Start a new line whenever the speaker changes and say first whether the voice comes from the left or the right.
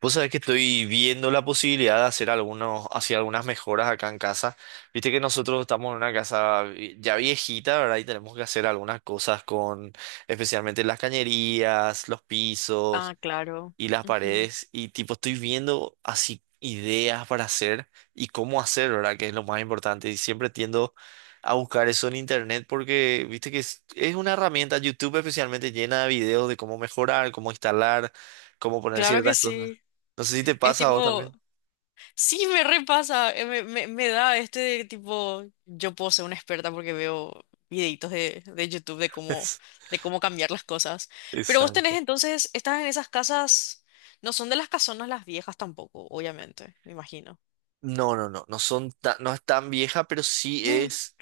right: Vos sabés que estoy viendo la posibilidad de hacer hacer algunas mejoras acá en casa. Viste que nosotros estamos en una casa ya viejita, ¿verdad? Y tenemos que hacer algunas cosas con, especialmente las cañerías, los
left: Ah,
right: pisos
left: claro.
right: y las
left: Ujú.
right: paredes y tipo estoy viendo así ideas para hacer y cómo hacer, ¿verdad? Que es lo más importante y siempre tiendo a buscar eso en internet porque viste que es una herramienta, YouTube especialmente, llena de videos de cómo mejorar, cómo instalar, cómo poner
left: Claro que
right: ciertas cosas.
left: sí.
right: No sé si te
left: Es
right: pasa a vos
left: tipo,
right: también.
left: sí, me repasa, me da de tipo, yo puedo ser una experta porque veo videitos de YouTube de cómo cambiar las cosas. Pero vos tenés
right: Exacto.
left: entonces, estás en esas casas, no son de las casonas las viejas tampoco, obviamente, me imagino.
right: No, no, no, no es tan vieja, pero sí es,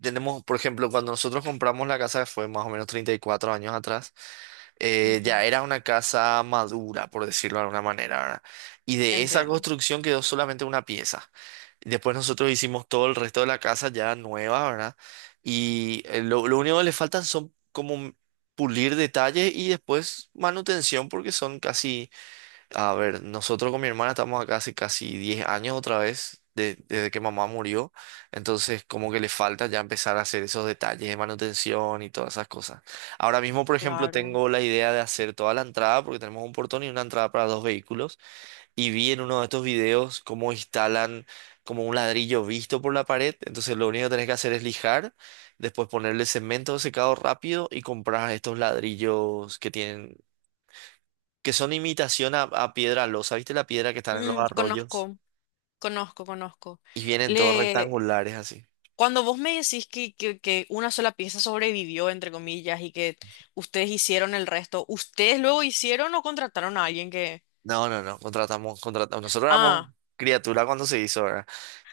right: tenemos, por ejemplo, cuando nosotros compramos la casa fue más o menos 34 años atrás.
left: Mm.
right: Ya
left: Ujú.
right: era una casa madura, por decirlo de alguna manera, ¿verdad? Y de esa
left: Entiendo.
right: construcción quedó solamente una pieza. Después nosotros hicimos todo el resto de la casa ya nueva, ¿verdad? Y lo único que le faltan son como pulir detalles y después manutención porque son casi, a ver, nosotros con mi hermana estamos acá hace casi 10 años otra vez, desde que mamá murió. Entonces, como que le falta ya empezar a hacer esos detalles de manutención y todas esas cosas. Ahora mismo, por ejemplo,
left: Claro.
right: tengo la idea de hacer toda la entrada, porque tenemos un portón y una entrada para dos vehículos. Y vi en uno de estos videos cómo instalan como un ladrillo visto por la pared. Entonces, lo único que tenés que hacer es lijar, después ponerle cemento secado rápido y comprar estos ladrillos que tienen, que son imitación a piedra losa. ¿Viste la piedra que están en los
left: Mm,
right: arroyos?
left: conozco, conozco, conozco.
right: Y vienen todos
left: Le,
right: rectangulares así.
left: cuando vos me decís que una sola pieza sobrevivió, entre comillas, y que ustedes hicieron el resto, ¿ustedes luego hicieron o contrataron a alguien que...?
right: No, no, no, contratamos, contratamos. Nosotros éramos
left: Ah,
right: criatura cuando se hizo, ¿verdad?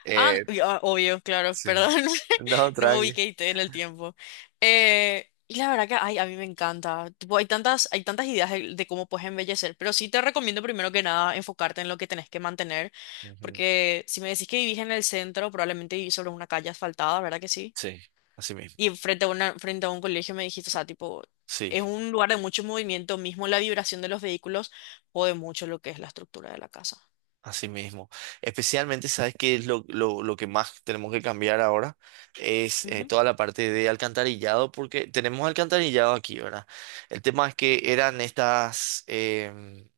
right: Eh,
left: ah, y- ah, obvio, claro,
right: sí.
left: perdón,
right: No,
left: no me
right: tranqui.
left: ubiqué en el tiempo. Y la verdad que, ay, a mí me encanta. Tipo, hay tantas ideas de cómo puedes embellecer, pero sí te recomiendo primero que nada enfocarte en lo que tenés que mantener,
right: Ujú.
left: porque si me decís que vivís en el centro, probablemente vivís sobre una calle asfaltada, ¿verdad que sí?
right: Sí, así mismo.
left: Y frente a una, frente a un colegio me dijiste, o sea, tipo,
right: Sí,
left: es un lugar de mucho movimiento, mismo la vibración de los vehículos jode mucho lo que es la estructura de la casa.
right: así mismo. Especialmente, ¿sabes qué es lo que más tenemos que cambiar ahora? Es
left: Ujú.
right: toda la parte de alcantarillado, porque tenemos alcantarillado aquí, ¿verdad? El tema es que eran estas... em,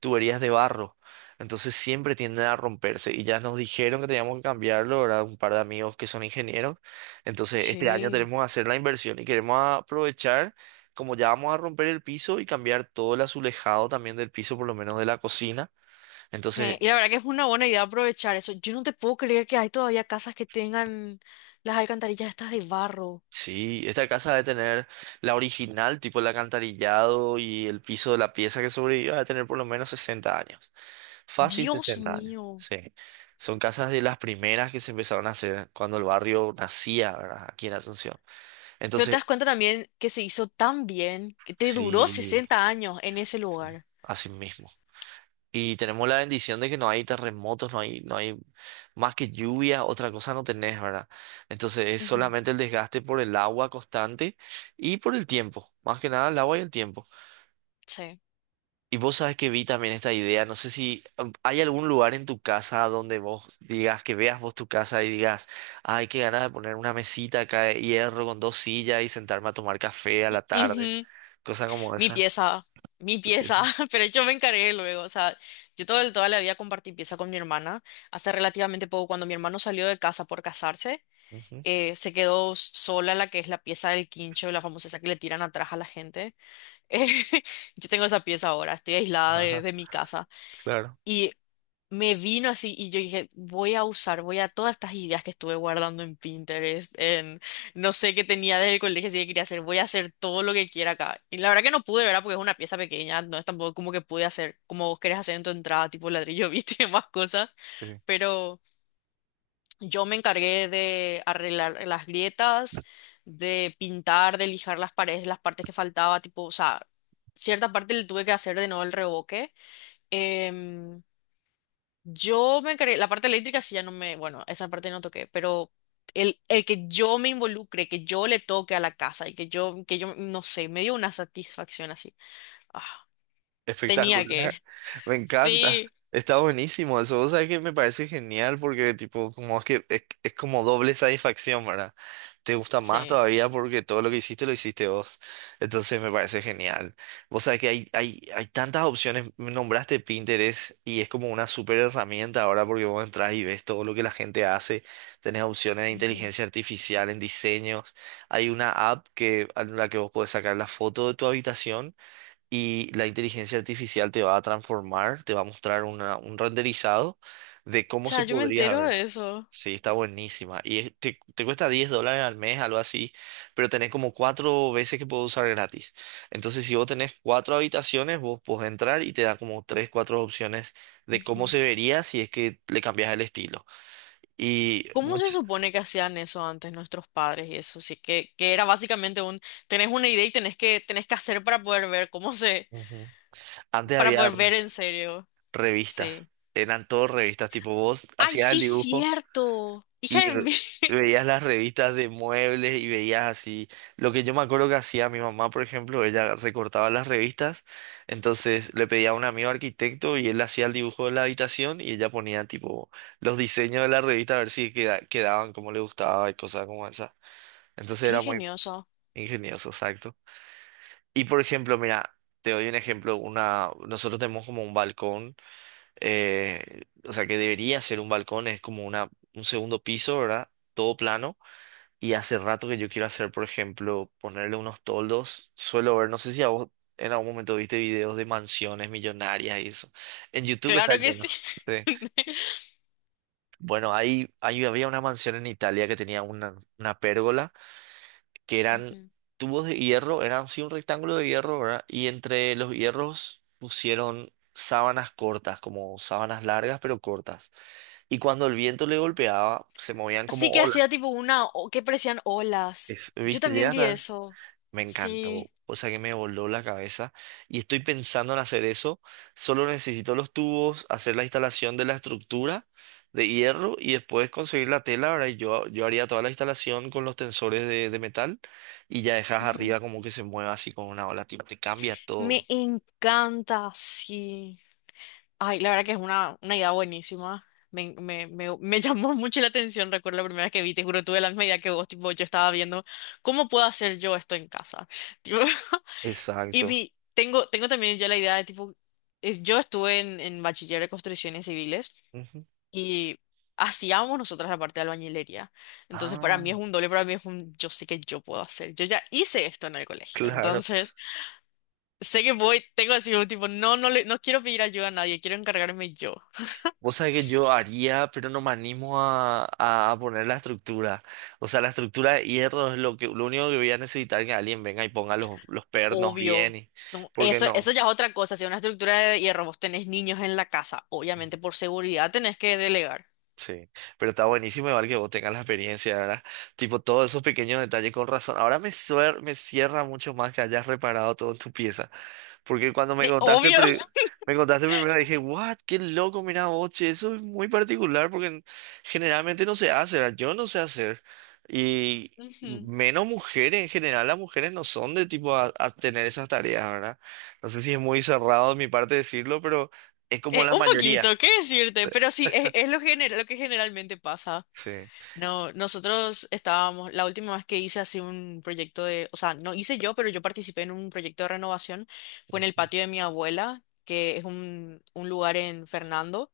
right: tuberías de barro. Entonces siempre tienden a romperse y ya nos dijeron que teníamos que cambiarlo, ¿verdad? Un par de amigos que son ingenieros. Entonces este año
left: Sí.
right: tenemos que hacer la inversión y queremos aprovechar, como ya vamos a romper el piso y cambiar todo el azulejado también del piso, por lo menos de la cocina. Entonces
left: Y la verdad que es una buena idea aprovechar eso. Yo no te puedo creer que hay todavía casas que tengan las alcantarillas estas de barro.
right: sí, esta casa debe tener la original, tipo el alcantarillado y el piso de la pieza que sobrevivió, debe tener por lo menos 60 años. Fácil
left: Dios
right: 60 años,
left: mío.
right: sí. Son casas de las primeras que se empezaron a hacer cuando el barrio nacía, ¿verdad? Aquí en Asunción.
left: Pero te
right: Entonces,
left: das cuenta también que se hizo tan bien que te duró
right: sí,
left: 60 años en ese
right: sí,
left: lugar.
right: así mismo. Y tenemos la bendición de que no hay terremotos, no hay, no hay más que lluvia, otra cosa no tenés, ¿verdad? Entonces es
left: Ujú.
right: solamente el desgaste por el agua constante y por el tiempo, más que nada el agua y el tiempo.
left: Sí.
right: Y vos sabes que vi también esta idea, no sé si hay algún lugar en tu casa donde vos digas, que veas vos tu casa y digas, ay, qué ganas de poner una mesita acá de hierro con dos sillas y sentarme a tomar café a la tarde,
left: Ujú,
right: cosa como
left: mi
right: esa.
left: pieza, mi pieza,
right: Empieza.
left: pero yo me encargué luego, o sea, yo todo, el- toda la vida compartí pieza con mi hermana, hace relativamente poco, cuando mi hermano salió de casa por casarse,
right: Ujú.
left: se quedó sola la que es la pieza del quincho, la famosa esa que le tiran atrás a la gente. Eh, yo tengo esa pieza ahora, estoy aislada
right: Ajá,
left: de mi casa.
right: claro.
left: Y me vino así y yo dije, voy a usar, voy a todas estas ideas que estuve guardando en Pinterest, en no sé qué tenía desde el colegio, si que quería hacer, voy a hacer todo lo que quiera acá. Y la verdad que no pude, ¿verdad? Porque es una pieza pequeña, no es tampoco como que pude hacer como vos querés hacer en tu entrada, tipo ladrillo, viste, y demás cosas. Pero yo me encargué de arreglar las grietas, de pintar, de lijar las paredes, las partes que faltaba, tipo, o sea, cierta parte le tuve que hacer de nuevo el revoque. em, yo me encargué, la parte eléctrica sí ya no me, bueno, esa parte no toqué, pero el que yo me involucre, que yo le toque a la casa y no sé, me dio una satisfacción así. Ah, tenía que.
right: Espectacular. Me encanta.
left: Sí,
right: Está buenísimo eso. Vos sabés que me parece genial porque tipo, como es que es como doble satisfacción, ¿verdad? Te gusta más
left: sí.
right: todavía porque todo lo que hiciste lo hiciste vos. Entonces me parece genial. Vos sabés que hay tantas opciones. Me nombraste Pinterest y es como una super herramienta ahora porque vos entras y ves todo lo que la gente hace. Tenés opciones de
left: Ujú.
right: inteligencia artificial en diseños. Hay una app que, en la que vos podés sacar la foto de tu habitación y la inteligencia artificial te va a transformar, te va a mostrar un renderizado de cómo se
left: Cha, yo me
right: podría
left: entero
right: ver.
left: de eso.
right: Sí, está buenísima. Y es- te cuesta $10 al mes, algo así, pero tenés como cuatro veces que puedes usar gratis. Entonces, si vos tenés cuatro habitaciones, vos podés entrar y te da como tres, cuatro opciones de cómo
left: Ujú.
right: se vería si es que le cambias el estilo. Y
left: ¿Cómo se
right: much-
left: supone que hacían eso antes nuestros padres y eso? Sí, que era básicamente un, tenés una idea y tenés que hacer para poder ver cómo se,
right: Ujú. Antes
left: para
right: había
left: poder ver en serio.
right: revistas,
left: Sí.
right: eran todas revistas, tipo vos
left: Ay,
right: hacías el
left: sí,
right: dibujo.
left: cierto. Hija
right: Y
left: de mí.
right: veías las revistas de muebles y veías así. Lo que yo me acuerdo que hacía mi mamá, por ejemplo, ella recortaba las revistas, entonces le pedía a un amigo arquitecto y él hacía el dibujo de la habitación y ella ponía tipo los diseños de la revista a ver si quedaban como le gustaba y cosas como esa. Entonces
left: Qué
right: era muy
left: ingenioso.
right: ingenioso, exacto. Y por ejemplo, mira, te doy un ejemplo, una, nosotros tenemos como un balcón, o sea que debería ser un balcón, es como un segundo piso, ¿verdad? Todo plano. Y hace rato que yo quiero hacer, por ejemplo, ponerle unos toldos. Suelo ver, no sé si a vos en algún momento viste videos de mansiones millonarias y eso. En YouTube está
left: Claro que sí.
right: lleno. Sí. Bueno, ahí había una mansión en Italia que tenía una pérgola, que eran
left: Ujú.
right: tubos de hierro, eran sí un rectángulo de hierro, ¿verdad? Y entre los hierros pusieron sábanas cortas, como sábanas largas pero cortas. Y cuando el viento le golpeaba, se movían como
left: Sí que
right: olas.
left: hacía tipo una, o- que parecían olas. Yo
right: ¿Viste?
left: también
right: ¿Llegaste
left: vi
right: a ver?
left: eso.
right: Me
left: Sí.
right: encantó. O sea que me voló la cabeza y estoy pensando en hacer eso. Solo necesito los tubos, hacer la instalación de la estructura de hierro y después conseguir la tela. Ahora yo, yo haría toda la instalación con los tensores de metal y ya dejas
left: Ujú.
right: arriba como que se mueva así con una ola, tipo, te cambia
left: Me
right: todo.
left: encanta, sí. Ay, la verdad que es una idea buenísima. Me llamó mucho la atención, recuerdo la primera vez que vi, te juro, tuve la misma idea que vos, tipo, yo estaba viendo, ¿cómo puedo hacer yo esto en casa? Tipo, y
right: Exacto.
left: vi, tengo también yo la idea de, tipo, es- yo estuve en bachiller de construcciones civiles.
right: Ujú.
left: Y hacíamos nosotras la parte de albañilería. Entonces, para mí
right: Ah,
left: es un doble, para mí es un yo sé que yo puedo hacer. Yo ya hice esto en el colegio.
right: claro.
left: Entonces, sé que voy, tengo así un tipo, no, no quiero pedir ayuda a nadie, quiero encargarme yo.
right: Vos sabés que yo haría, pero no me animo a, a poner la estructura. O sea, la estructura de hierro es lo que, lo único que voy a necesitar que alguien venga y ponga los pernos bien.
left: Obvio. No,
right: ¿Porque
left: eso
right: no?
left: ya es otra cosa. Si una estructura de hierro vos tenés niños en la casa, obviamente por seguridad tenés que delegar.
right: Sí, pero está buenísimo igual que vos tengas la experiencia, ¿verdad? Tipo, todos esos pequeños detalles con razón. Ahora me cierra mucho más que hayas reparado todo en tu pieza. Porque cuando me contaste,
left: Obvio.
right: me contaste primero dije, what, qué loco, mira vos, che, eso es muy particular porque generalmente no se hace, ¿verdad? Yo no sé hacer. Y
left: Ujú.
right: menos mujeres, en general las mujeres no son de tipo a tener esas tareas, ¿verdad? No sé si es muy cerrado de mi parte decirlo, pero es como la
left: Un
right: mayoría.
left: poquito, ¿qué decirte?
right: Sí.
left: Pero sí, es lo, gener- lo que generalmente pasa.
right: Sí.
left: No, nosotros estábamos, la última vez que hice así un proyecto de, o sea, no hice yo, pero yo participé en un proyecto de renovación, fue en el patio de mi abuela, que es un lugar en Fernando.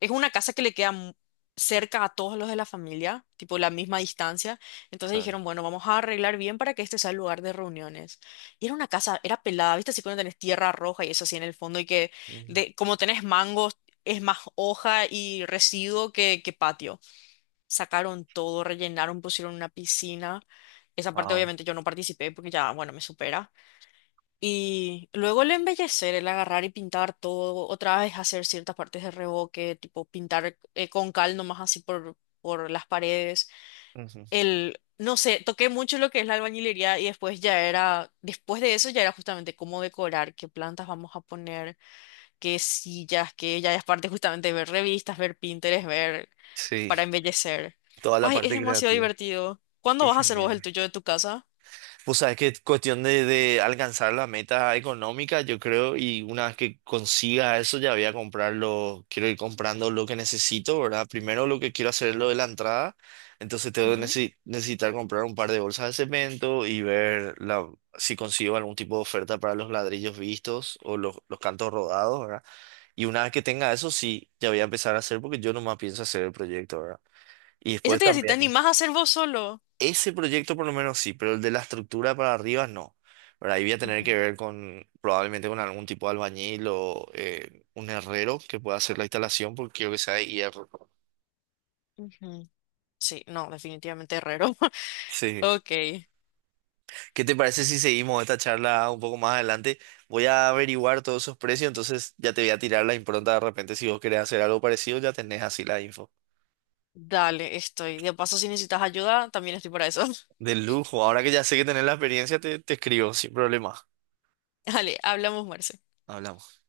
left: Es una casa que le queda mu- cerca a todos los de la familia, tipo la misma distancia. Entonces
right: Claro.
left: dijeron, bueno, vamos a arreglar bien para que este sea el lugar de reuniones. Y era una casa, era pelada, ¿viste? Así cuando tenés tierra roja y eso así en el fondo y que
right: Ujú.
left: de, como tenés mangos, es más hoja y residuo que patio sacaron todo, rellenaron, pusieron una piscina. Esa parte
right: Wow.
left: obviamente yo no participé porque ya, bueno, me supera. Y luego el embellecer, el agarrar y pintar todo, otra vez hacer ciertas partes de revoque, tipo pintar con cal nomás así por las paredes.
right: Ujú.
left: El, no sé, toqué mucho lo que es la albañilería y después ya era, después de eso ya era justamente cómo decorar, qué plantas vamos a poner, qué sillas, qué ya es parte justamente de ver revistas, ver Pinterest, ver
right: Sí,
left: para embellecer.
right: toda la
left: Ay, es
right: parte
left: demasiado
right: creativa.
left: divertido. ¿Cuándo
right: Qué
left: vas a hacer vos
right: genial.
left: el tuyo de tu casa?
right: Pues sabes que es cuestión de alcanzar la meta económica, yo creo, y una vez que consiga eso ya voy a comprarlo, quiero ir comprando lo que necesito, ¿verdad? Primero lo que quiero hacer es lo de la entrada, entonces tengo que
left: Ujú.
right: necesitar comprar un par de bolsas de cemento y ver la, si consigo algún tipo de oferta para los ladrillos vistos o los cantos rodados, ¿verdad? Y una vez que tenga eso, sí, ya voy a empezar a hacer porque yo nomás pienso hacer el proyecto, ¿verdad? Y
left: Eso
right: después
left: te dice, si te
right: también,
left: animás a hacer vos solo.
right: ese proyecto por lo menos sí, pero el de la estructura para arriba no, ¿verdad? Ahí voy a tener que
left: Ujú,
right: ver con, probablemente con algún tipo de albañil o un herrero que pueda hacer la instalación porque quiero que sea de hierro.
left: ujú. Sí, no, definitivamente herrero.
right: Sí.
left: Ok,
right: ¿Qué te parece si seguimos esta charla un poco más adelante? Voy a averiguar todos esos precios, entonces ya te voy a tirar la impronta de repente. Si vos querés hacer algo parecido, ya tenés así la info.
left: dale, estoy. De paso, si necesitas ayuda, también estoy para eso.
right: De lujo. Ahora que ya sé que tenés la experiencia, te escribo sin problema.
left: Dale, hablamos, Marce.
right: Hablamos.